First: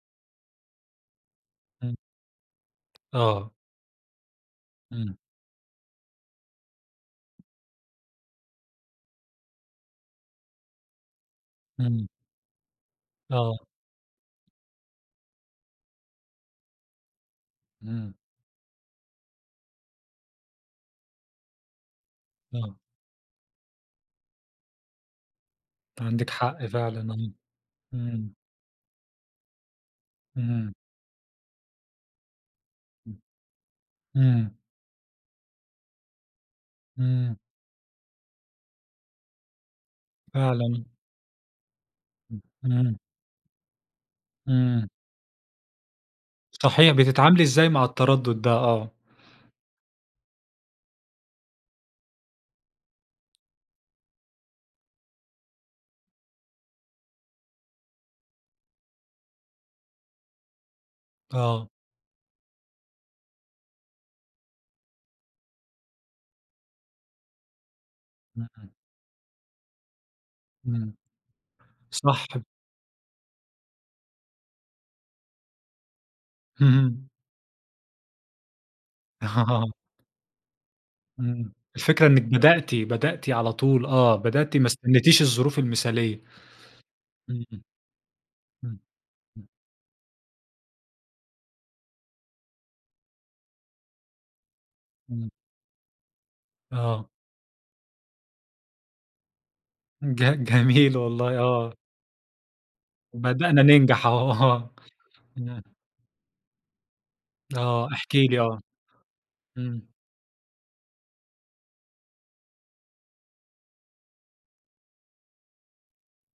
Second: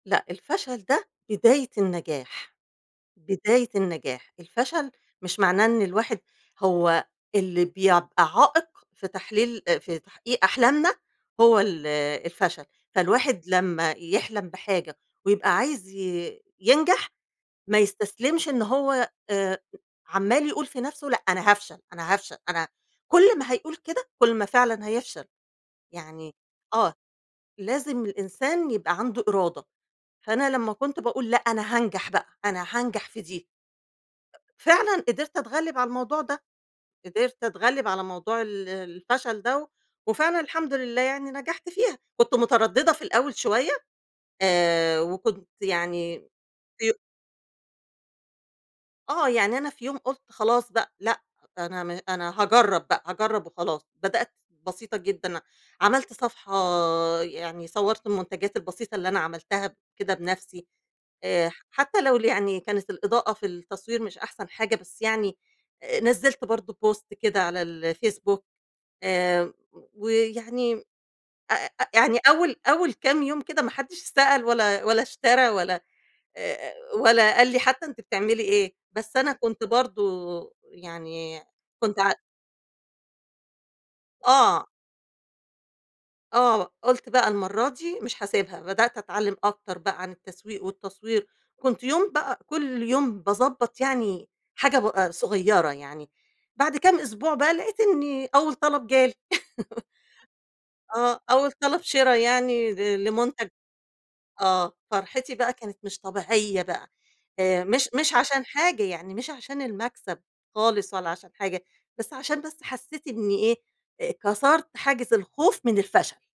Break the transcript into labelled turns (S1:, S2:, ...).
S1: لأ، الفشَل ده بداية
S2: إمم.
S1: النجاح،
S2: آه.
S1: بداية النجاح، الفشل
S2: إمم.
S1: مش معناه إن الواحد هو اللي بيع يبقى عائق في تحليل آآ في تحقيق أحلامنا هو ال
S2: إمم.
S1: الفشَل، فالواحد
S2: آه.
S1: لما يحلَم بحاجة ويبقى عايز ي ينجَح ما
S2: إمم.
S1: يستسلمش إن هو آآ عَمّال يقول في نَفسه، لأ أنا هافشل، أنا هافشل، أنا
S2: آه.
S1: كلّ ما هيقول كده، كلّ ما فعلًا هيفشَل،
S2: عندِك
S1: يعني
S2: حق
S1: آه
S2: فعلًا. آه.
S1: لازم
S2: إمم.
S1: الإنسان يبقى عنده إرادة، فأنا لما
S2: إمم.
S1: كنت باقول لأ أنا هانجَح بقى، أنا هانجَح
S2: إمم
S1: في دي.
S2: أمم.
S1: فعلًاً قدَرت اتغّلب على الموضوع ده،
S2: إمم.
S1: قدَرت اتغلّب على موضوع ال الفشل ده وفعلاً الحمد
S2: فعلًا.
S1: لله يعني نجَحت فيها، كنت
S2: إمم.
S1: متردّدة
S2: إمم.
S1: في الأول شوية
S2: إمم.
S1: آآ، وكنت يعني
S2: صحيح،
S1: في
S2: بتتعاملي إزاي مع التردُّد ده؟ آه.
S1: آه، يعني أنا في يوم قُلت خلاص بقى لأ، أنا م أنا هاجرّب بقى، هاجرّب وخلاص، بدأت بسيطة جدًا، عملت صفحة يعني صوّرت المنتَجات البسيطة اللي أنا عملتها كده بنفسي آآ،
S2: آه.
S1: حتى لو يعني كانت الإضاءة في التصوير مش أحسن حاجة بس يعني آآ نزّلت برضه post كده على الFacebook
S2: إمم.
S1: آآ ويعني
S2: إمم،
S1: [unintelligible] يعني
S2: صح.
S1: أول أول كام يوم كده ما حدّش سأل ولا ولا اشترى ولا آآ
S2: اهم.
S1: ولا قال لي حتى أنتِ بتعملي إيه؟ بس أنا كنت برضه، يعني
S2: إمم،
S1: كنت
S2: الفكرة
S1: ع
S2: إنِك بدأتِ، بدأتِ على طول، آه بدأتِ
S1: آه.
S2: ما استنيتيش الظروف المثالية.
S1: آه، قُلت بقى
S2: اهم. إمم.
S1: المرّة دي مش هاسيبها، بدأت
S2: إمم.
S1: أتعلّم أكتر بقى عن التسويق والتصوير، كنت يوم بقى كلّ يوم باضبّط يعني حاجة ب آآ
S2: إمم.
S1: صغيّرة يعني بعد كام
S2: آه.
S1: أسبوع بقى لقيت إني أول طلب جالي.
S2: ج جميل
S1: آه،
S2: والله،
S1: أول
S2: آه.
S1: طلَب شِرا يعني ل لمنتج
S2: وبدأنا ننجَح أهو آه،
S1: آه، فرْحتي بقى
S2: تمام.
S1: كانت مش طبيعية بقى آآ،
S2: آه
S1: مش مش
S2: احكِ لي،
S1: عشان
S2: آه.
S1: حاجة، يعني مش عشان
S2: إمم.
S1: المكسَب خالص ولا عشان حاجة بس عشان بس حسّيت إني إيه؟ آآ كسَرت حاجز الخوف من الفشل.